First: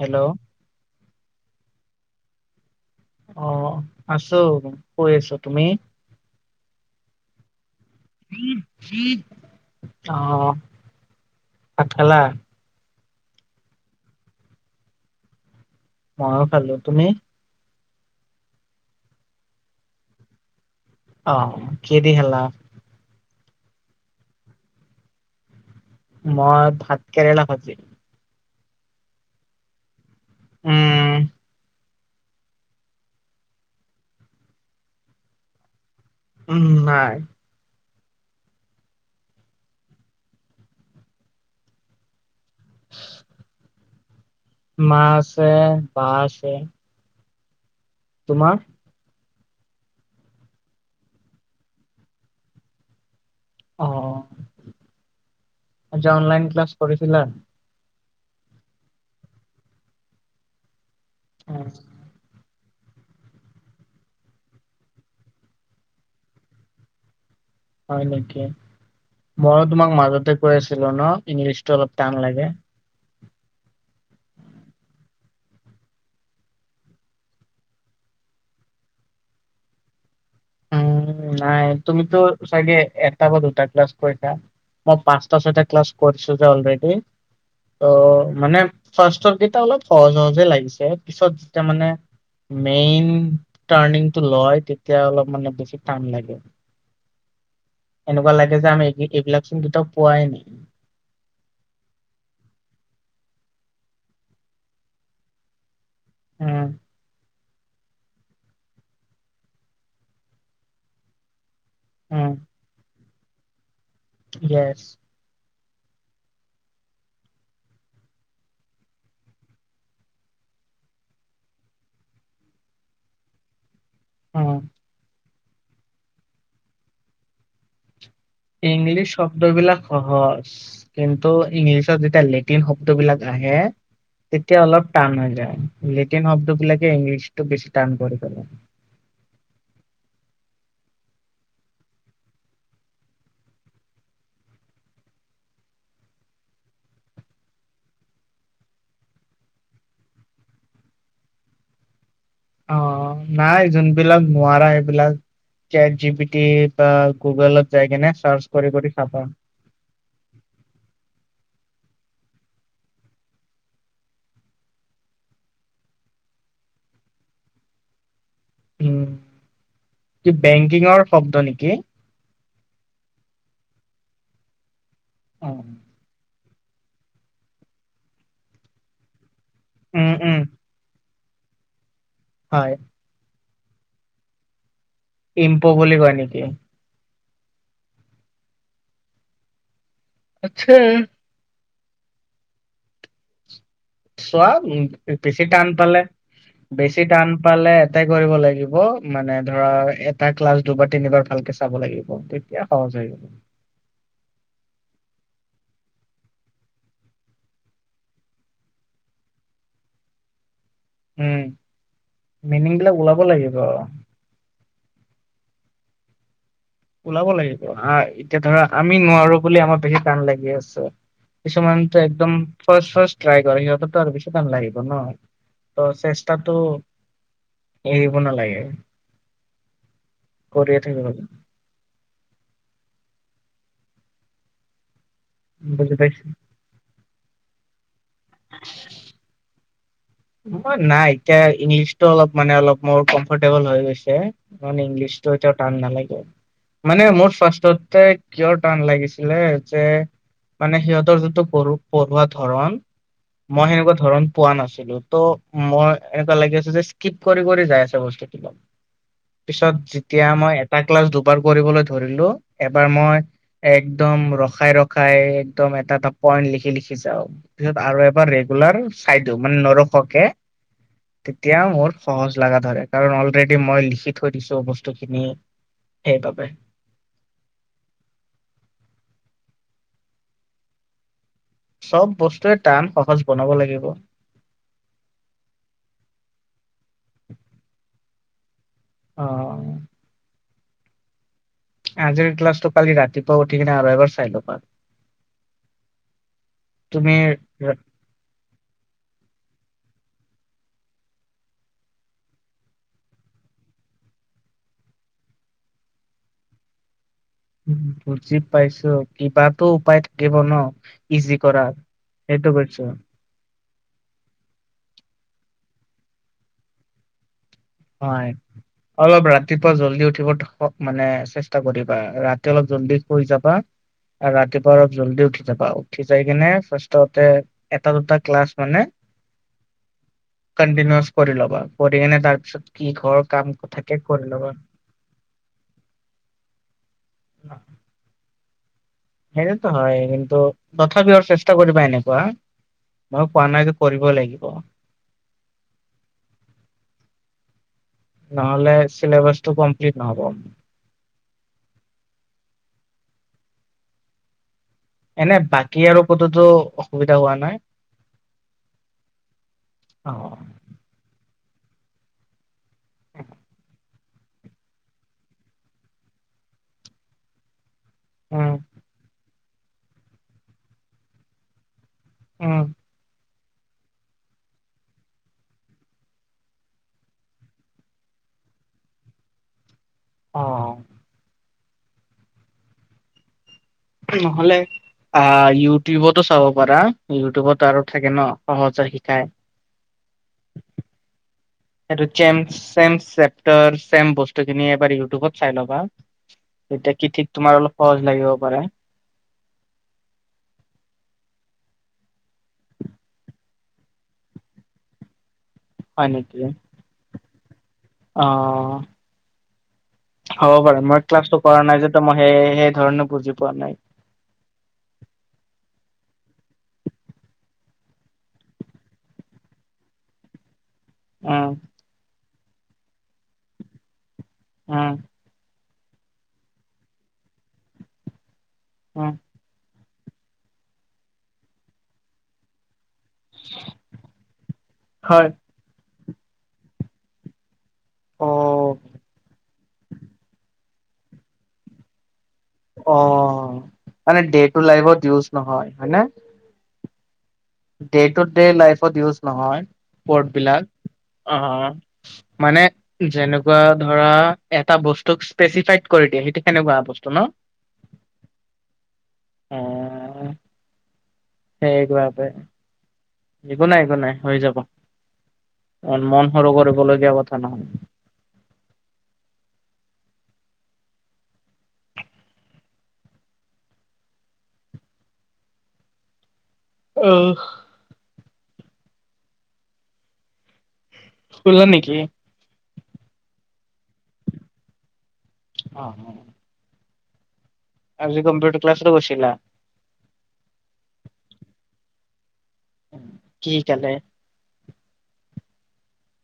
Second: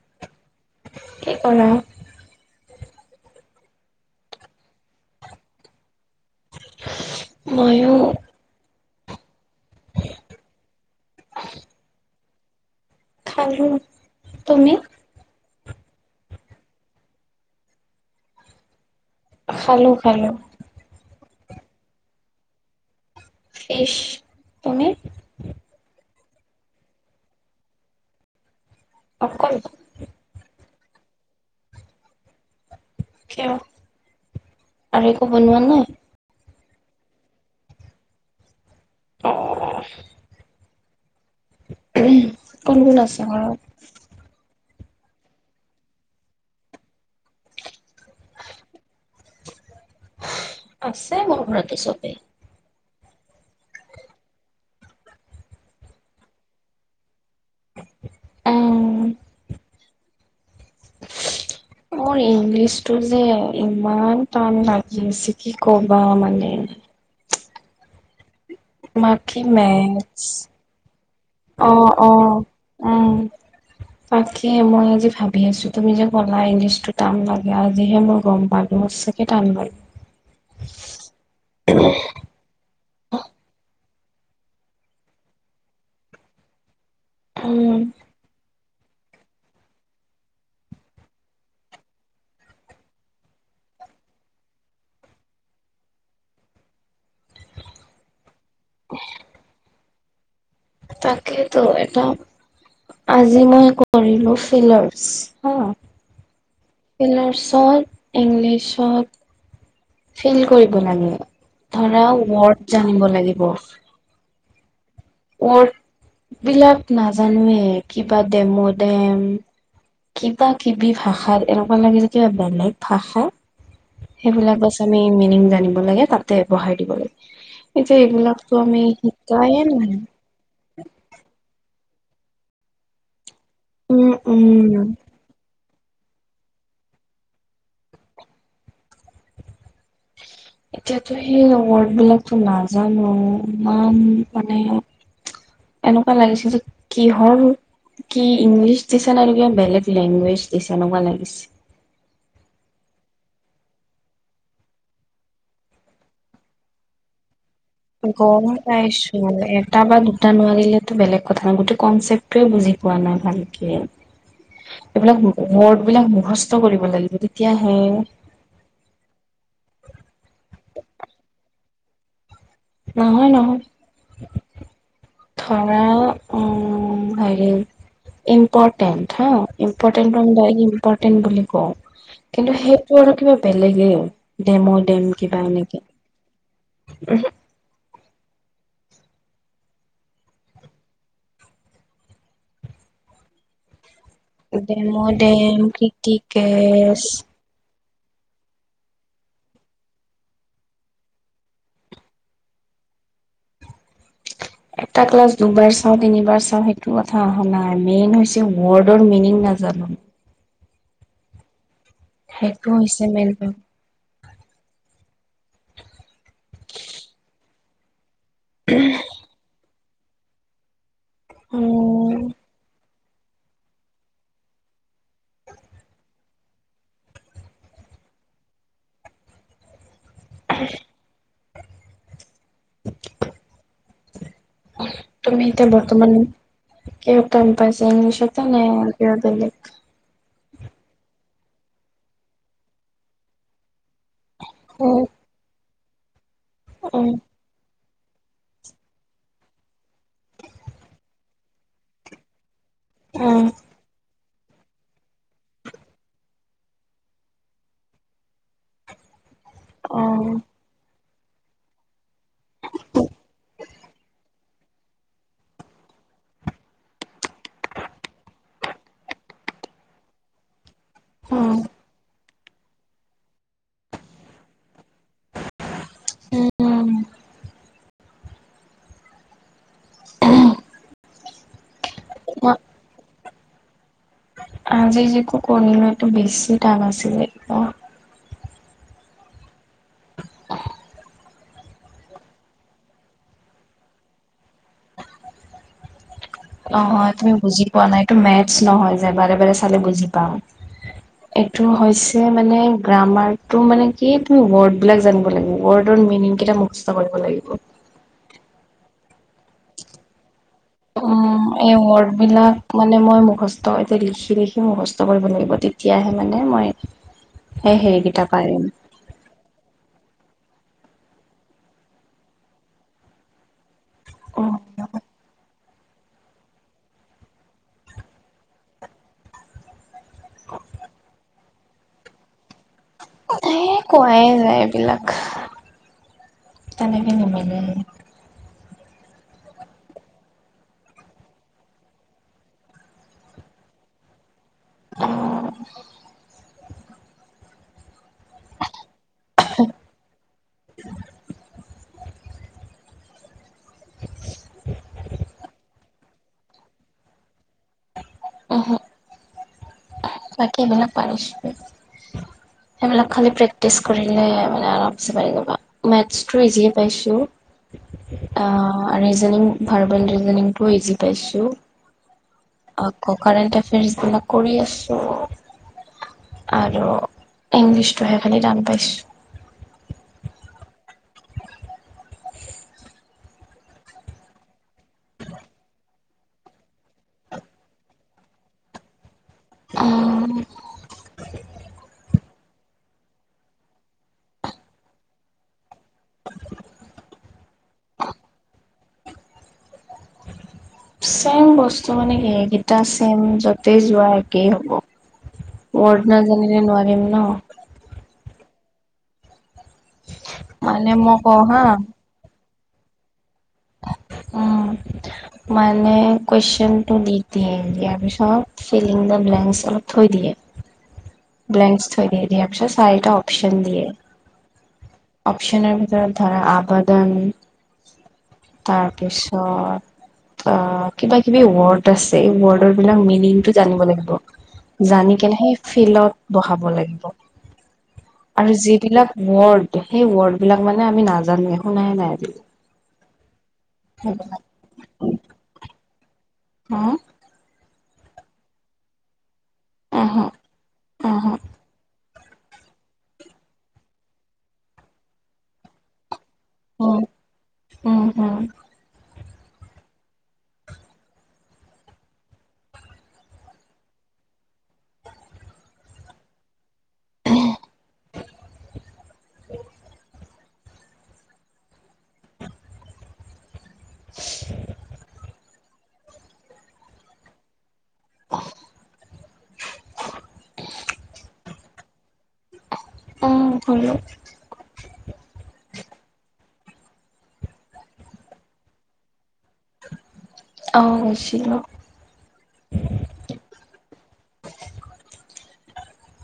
Hello. কি কৰা? অহ, আছোঁ শুই আছোঁ। তুমি? ময়ো। অ', ভাত খালা? খালোঁ তুমি? ময়ো খালো, তুমি? খালোঁ-খালোঁ। অ, কিহেদি খালা? ফিছ, তুমি? মই ভাত কেৰেলা ভাজি। অকল? উম। কিয়? আৰু একো বনোৱা নাই? উম নাই। অ' কোন-কোন আছে ঘৰত? মা আছে, বা আছে। তোমাৰ? আছে মোৰ ঘৰতো চবেই। অ আচ্ছা, অনলাইন ক্লাছ কৰিছিলা? উম, [inaudible] মোৰ ইংলিছটো যে, ইমান টান লাগিছে কি কবা মানে। হয় নেকি? বাকী মইয়ো তোমাক মেথছ মাজতে কৈ আছিলো ন ইংলিছটো অলপ অ', টান অ'। লাগে? উম, [inaudible] তাকে মই আজি ভাবি আছো, তুমি যে ক'লা ইংলিছতো টান লাগে আজিহে মই গ'ম পালো। সঁচাকে টান হয়। উম, নাই তুমিতো চাগে এটা বা দুটা ক্লাছ কৰিছা, মই পাঁচটা, ছয়টা ক্লাছ কৰিছো যে অলৰেডি। উম। অ মানে ফাৰ্ষ্টৰ কেইটা অলপ সহজ, সহজে লাগিছে পিছত যেতিয়া মানে মেইন টাৰ্ণিংটো লয় তেতিয়া অলপ মানে বেছি টান লাগে। এনেকুৱা লাগে যে আমি এই এইবিলাক চোন কেতিয়াও পোৱাই নাই। সেইটো এটা আজি মই কৰিলো ফিলাৰস হা। উম ফিলাৰস [unintelligible] ইংলিছত ফিল কৰিব লাগে। ধৰা উম ৱৰ্ড জানিব লাগিব। য়েছ। ৱৰ্ড বিলাক নাজানোৱে, কিবা ডেমো ডেম। কিবা-কিবি ভাষাৰ, এনেকুৱা লাগে যে কিবা বেলেগ ভাষা। উম সেইবিলাক বাছ আমি মিনিং জানিব লাগে তাতে বহাই দিব লাগে। সেইবিলাকতো আমি শিকাই নাই। হছ, কিন্তু ইংলিছত যেতিয়া লেটিন শব্দ বিলাক ৰাহে, উম উম তেতিয়া অলপ টান হৈ যায়। লেটিন শব্দ বিলাকে ইংলিছটো বেছি টাণ কৰি পেলায়। এতিয়াতো সেই ৱৰ্ড বিলাকতো নাজানো, ইমান মানে এনেকুৱা লাগিছিল, যে কিহৰ কি ইংলিছ দিছে নে কিবা বেলেগ লেংগুৱেজ দিছে এনেকুৱা লাগিছে। অ, নাই যোনবিলাক নোৱাৰা সেইবিলাক চেটজিপিটি বা গুগলত যাই কেনে চাৰ্চ গম কৰি কৰি পাইছো, চাবা। এটা বা দুটা নোৱাৰিলেতো বেলেগ কথা, গোটেই কনচেপ্টোৱে বুজি পোৱা নাই ভালকে। এইবিলাক ৱৰ্ড বিলাক মুখস্থ কৰিব লাগিব তেতিয়াহে। উম, কি বেংকিঙৰ শব্দ নেকি। নহয়, নহয়। অ', ধৰা, উম', হেৰি ইম্পৰ্টেণ্ট হা উম, উম, ইম্পৰ্টেণ্ট, ইম্পৰ্টেণ্ট বুলি কওঁ কিন্তু হয়। সেইটো আৰু কিবা বেলেগে আৰু ডেম, ডেম কিবা ইম্প' এনেকে। বুলি কয় নেকি? তাৰপিছত। আচ্ছা। চোৱা উম, ডেম' বেছি ডেম টান পালে, বেছি ক্ৰিটিকেছ টান পালে এপ্লাই কৰিব লাগিব মানে, ধৰা এটা ক্লাছ দুবাৰ তিনিবাৰ ভালকে চাব লাগিব তেতিয়া সহজ। যায়। এটা ক্লাছ দুবাৰ চাওঁ তিনিবাৰ চাওঁ সেইটো কথা অহা নাই মেইন হৈছে ৱৰ্ডৰ মিনিং নাজা [unintelligible] উম, সেইটো মিনিং বিলাক হৈছে ওলাব মেইন প্ৰব লাগিব। ওলাব লাগিব এতিয়া ধৰা আমি নোৱাৰো বুলি আমাৰ বেছি টান লাগি আছে। কিছুমানটো উম একদম ফাৰ্ষ্ট, ফাৰ্ষ্ট। ট্ৰাই কৰে, সিহঁতো আৰু বেছি টান লাগিব ন, ত চেষ্টাটো এৰিব নালাগে কৰিয়ে থাকিব। তুমি এতিয়া বুজি বৰ্তমান পাইছো। কিহত টান পাইচা, ইংলিছতে নে কিবা বেলেগ। মই, নাই এতিয়া ইংলিছটো অলপ মানে অলপ মোৰ কমফৰ্টেবল হৈ গৈছে। কাৰণ উম ইংলিছটো এতিয়া টান নালাগে, মানে উম মোৰ ফাৰ্ষ্টটে কিয় টান লাগিছিলে, যে মানে সিহঁতৰ, যিটো পঢ়া, পঢ়োৱা ধৰণ মই সেনেকুৱা ধৰণ পোৱা নাছিলোঁ। ত' মই এনেকুৱা লাগি আছে, যে স্কিপ কৰি কৰি যাই আছে বস্তুটো পিছত যেতিয়া উম মই এটা ক্লাছ দুবাৰ কৰিবলৈ ধৰিলোঁ এবাৰ মই একদম একদম ৰখাই ৰখাই একদম এটা এটা পইন্ট লিখি লিখি যাওঁ পিছত আৰু এবাৰ ৰেগুলাৰ [unintelligible] মানে নৰখোৱাকে উম তেতিয়া মোৰ সহজ লগা ধৰে কাৰণ অলৰেডি মই লিখি থৈ দিছোঁ বস্তুখিনি। সেইবাবে উম চব বস্তুৱে মই টান সহজ বনাব লাগিব। আজি যে কৰিলোঁ, এইটো বেছি টান আছিলে [unintelligible] অ'। আজিৰ ক্লাছটো কালি ৰাতিপুৱা উঠি কিনে আৰু এবাৰ চাই ল'বা। অ, হয় তুমি বুজি পোৱা নাই এইটো মেথছ নহয় যে বাৰে বাৰে চালে বুজি পাম। এইটো হৈছে মানে গ্ৰামাৰ টো মানে কি তুমি ৱৰ্ড বিলাক জানিব লাগিব ৱৰ্ডৰ মিনিঙ কেইটা মুখস্থ কৰ উম', বুজি পাইছো কিবাতো উপায় থাকিব ন? ইজি কৰা অ' এই সেইটো ৱৰ্ডবিলাক কৈছো মানে মই মুখস্থ ত' এতিয়া লিখি লিখি মুখস্থ কৰিব লাগিব তেতিয়াহে মানে মই সেই হেৰিকেইটা হয়, পাৰিম। অলপ ৰাতিপুৱা জলদি উঠি উঠিব মানে চেষ্টা কৰিবা ৰাতি অলপ জল্দি শুই যাবা। আৰু ৰাতিপুৱা অলপ জল্দি উঠি যাবা। উঠি যাই কিনে ফাৰ্ষ্টতে এটা দুটা ক্লাছ মানে কন্টিনচ কৰি ল'বা কৰি কেনে তাৰপিছত সে কোৱাই যায় এইবিলাক তেনেকে [inaudible] সেইটোতো হয় কিন্তু তথাপিও চেষ্টা কৰিবা এনেকুৱা মই কোৱা নাই যে কৰিবই লাগিব অ', নহলে চিলেবছটো কমপ্লিট নহব। [inaudible] এনে বাকী আৰু ক'তোতো অসুবিধা হোৱা নাই? অহ। অ', বাকী এইবিলাক পাইছোঁ, এইবিলাক খালি প্ৰেক্টিচ [unintelligible] মানে [unintelligible] মেটজতো ইজিয়ে পাইছোঁ। উম, অ' ৰিজনিং ভাৰ্বেল ৰিজনিংটো ইজি পাইছোঁ। উম, আকৌ কাৰেন্ট এফেৰিয়ান্ছ বিলাক কৰি আছোঁ। আৰু ইংলিছটো সেই খালি টান পাইছোঁ। অ', অ'। নহ'লে অ' ইউটিউবতো চাব পাৰা ইউটিউবতো আৰু থাকে ন' সহজে শিকাই। অ'। সেইটো চেম চেম চেপটাৰ চেম বস্তুখিনি এবাৰ ইউটিউবত চাই ল'বা। তেতিয়া কি ঠিক তোমাৰ অলপ সহজ লাগিব পাৰে। চেম বস্তু মানে কি এইকেইটা চেম য'তেই যোৱা একেই হ'ব। ৱৰ্ড হয় নেকি নাজানিলে নোৱাৰিম ন'। অ' হ'ব পাৰেু মানে মই ক্লাছটো কওঁ কৰা হা নাই যে মই সেয়ে সেই ধৰণে বুজি পোৱা নাই। উম। মানে কুৱেশ্যনটো দি দিয়ে দিয়াৰ পিছত ফিলিং দা ব্লেংছ অলপ থৈ দিয়ে। [inaudible] ব্লেংছ থৈ দিয়ে, দিয়াৰ পিছত চাৰিটা অপ্চন দিয়ে, উম অপ্চনৰ [unintelligible] ধৰা আবাদন, উম তাৰপিছত অ' কিবা কিবি ৱৰ্ড আছে এই ৱৰ্ডৰ বিলাক মিনিংটো জানিব লাগিব, জানি হয় কেনে সেই ফিলত বহাব লাগিব। অ আৰু যিবিলাক ৱৰ্ড সেই ৱৰ্ড বিলাক মানে আমি নাজানোৱে শুনাই নাই আজিলৈকে। অ' মানে ডে টু লাগিব ডিইউজ নহয় হয় নে। হা? ডে টু ডে লাইফত ইউজ নহয় উহু ৱৰ্ডবিলাক উহু অ'। মানে যেনেকুৱা ধৰা এটা বস্তুক স্পেচিফাইড কৰি দিয়ে সেইটো সেনেকুৱা উম বস্তু ন'। উম হুম অ' [unintelligible] একো নাই একো নাই হৈ যাব। মন সৰু কৰিবলগীয়া কথা নহয়। [inaudible] [unintelligible] অ'। [unintelligible] শুলা নেকি? অ' শুলো। অ'। আজি কম্পিউটাৰ ক্লাছো গৈছিলা। অ' গৈছিলোঁ। কি শিকালে?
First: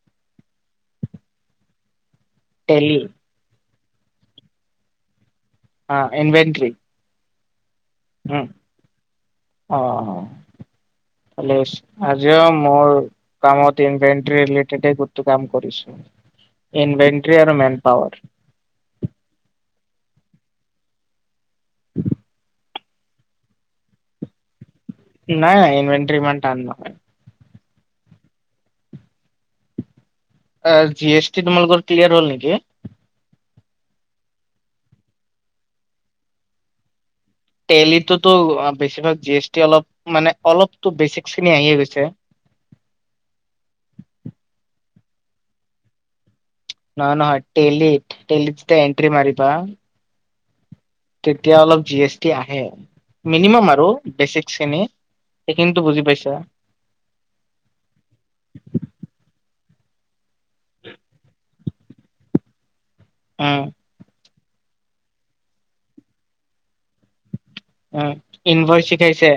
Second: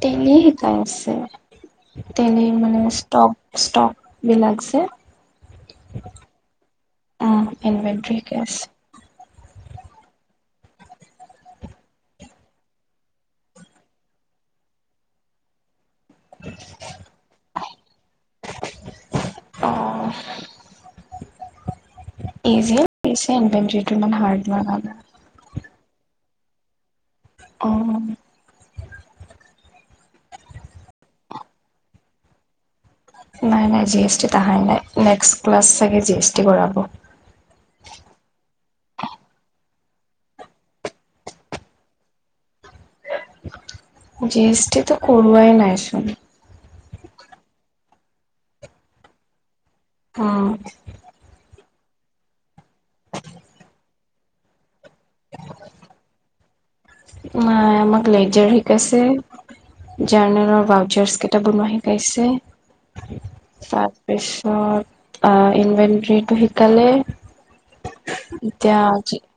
টেলিয়ে শিকাই আছে, টেলি মানে টেলি ষ্টক ষ্টক বিলাক যে। অ' ইনভেনট্ৰি। অ' ইনভেনট্ৰি শিকাই আছে। অ', অ'। [unintelligible] আজিও মোৰ কামত ইনভেনট্ৰি ৰিলেটেটে [unintelligible] কৰিছোঁ। ইনভেনট্ৰি আৰু মেন পাৱাৰ। অ' [unintelligible] ইজিয়ে লাগিছে এনেনটিটো ইমান হাৰ্ডৱে নাই ইনভেণ্টি ইমান টান নহয়। অ'। আ, জি এছ টি তোমালোকৰ ক্লিয়াৰ হ'ল নেকি? নাই নাই জি এছ টিত আহাই নাই, নেক্সট ক্লাছ চাগে জি এছ টি কৰাব। টেলিতোতো বেছিভাগ জি এছ টি অলপ মানে অলপ বেচিকখিনি আহিয়ে গৈছে। [inaudible] জি এছ টিতো কৰোৱাই নাই চুন। নহয় নহয় টেলি টেলিতে এণ্ট্ৰি মাৰিবা অ'। তেতিয়া অলপ জি এছ টি আহে, মিনিমাম আৰু বেচিকখিনি সেইখিনি বুজি পাইছা। নাই আমাক লেইজাৰ শিকাইছে। জাৰ্নেলৰ বাউচাৰ্ছকেইটা বনোৱা শিকাইছে। উম তাৰপিছত আ, ইনভেন্টাৰিটো শিকালে। অ' এতিয়া ইনভাৰচি শিকাইছে?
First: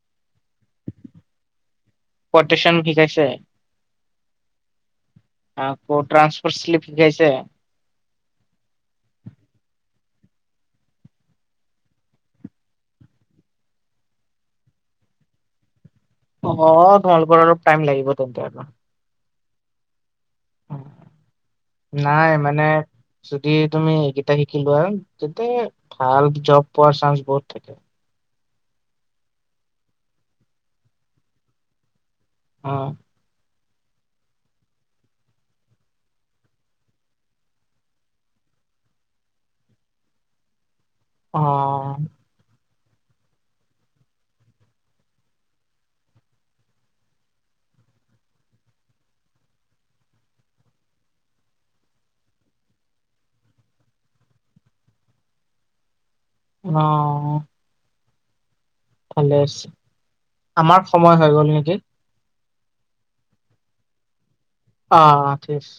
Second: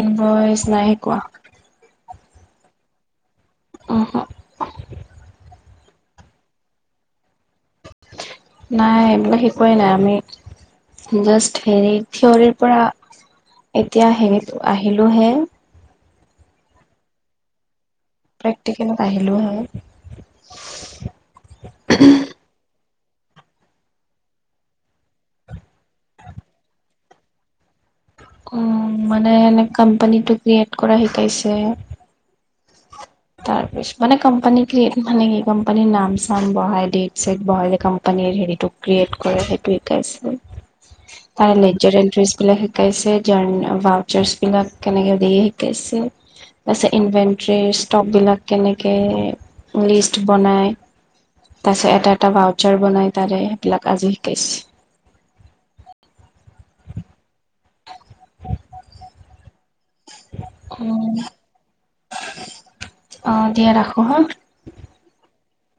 ইনভইচ নাই শিকোৱা। পটট্ৰেচন শিকাইছে। [unintelligible] আকৌ ট্ৰান্সফৰস্লি শিকাইছে? নাই এইবিলাক শিকোৱাই নাই আমি জাষ্ট হেৰি থিয়ৰিৰপৰা এতিয়া সে আহিলোঁ হে। অ' তোমালোকৰ অলপ টাইম লাগিব। তেন্তে আৰু প্ৰেক্টিকেলত আহিলোঁ হয়। নাই মানে যদি তুমি এইকেইটা শিকি লোৱা, তাতে ভাল জব পোৱাৰ চান্স বহুত থাকে। উম, মানে এনে কোম্পানীটো ক্ৰিয়েট কৰা শিকাইছে। অ'। তাৰপিছ মানে কোম্পানী মানে কি কোম্পানীৰ নাম চাম বহাই, ডেট চেট বহাই কোম্পানিৰ হেৰিটো ক্ৰিয়েট কৰে সেইটো শিকাইছে, তাৰে অ লেজাৰ এটষ্টবিলাক শিকাইছে, জাৰ ভাউচাৰ্চবিলাক কেনেকে দিয়ে শিকাইছে। তাৰপিছত ইনভেনটৰীৰ ষ্টকবিলাক কেনেকে লিষ্ট বনাই তাৰপিছত এটা এটা ভাউচাৰ বনাই তাৰে সেইবিলাক আজি শিকাইছে। অ'। ভালে আছে। আমাৰ সময় হৈ গল নেকি? অ' দিয়া ৰাখো হা। অ', অ' ঠিক আছে।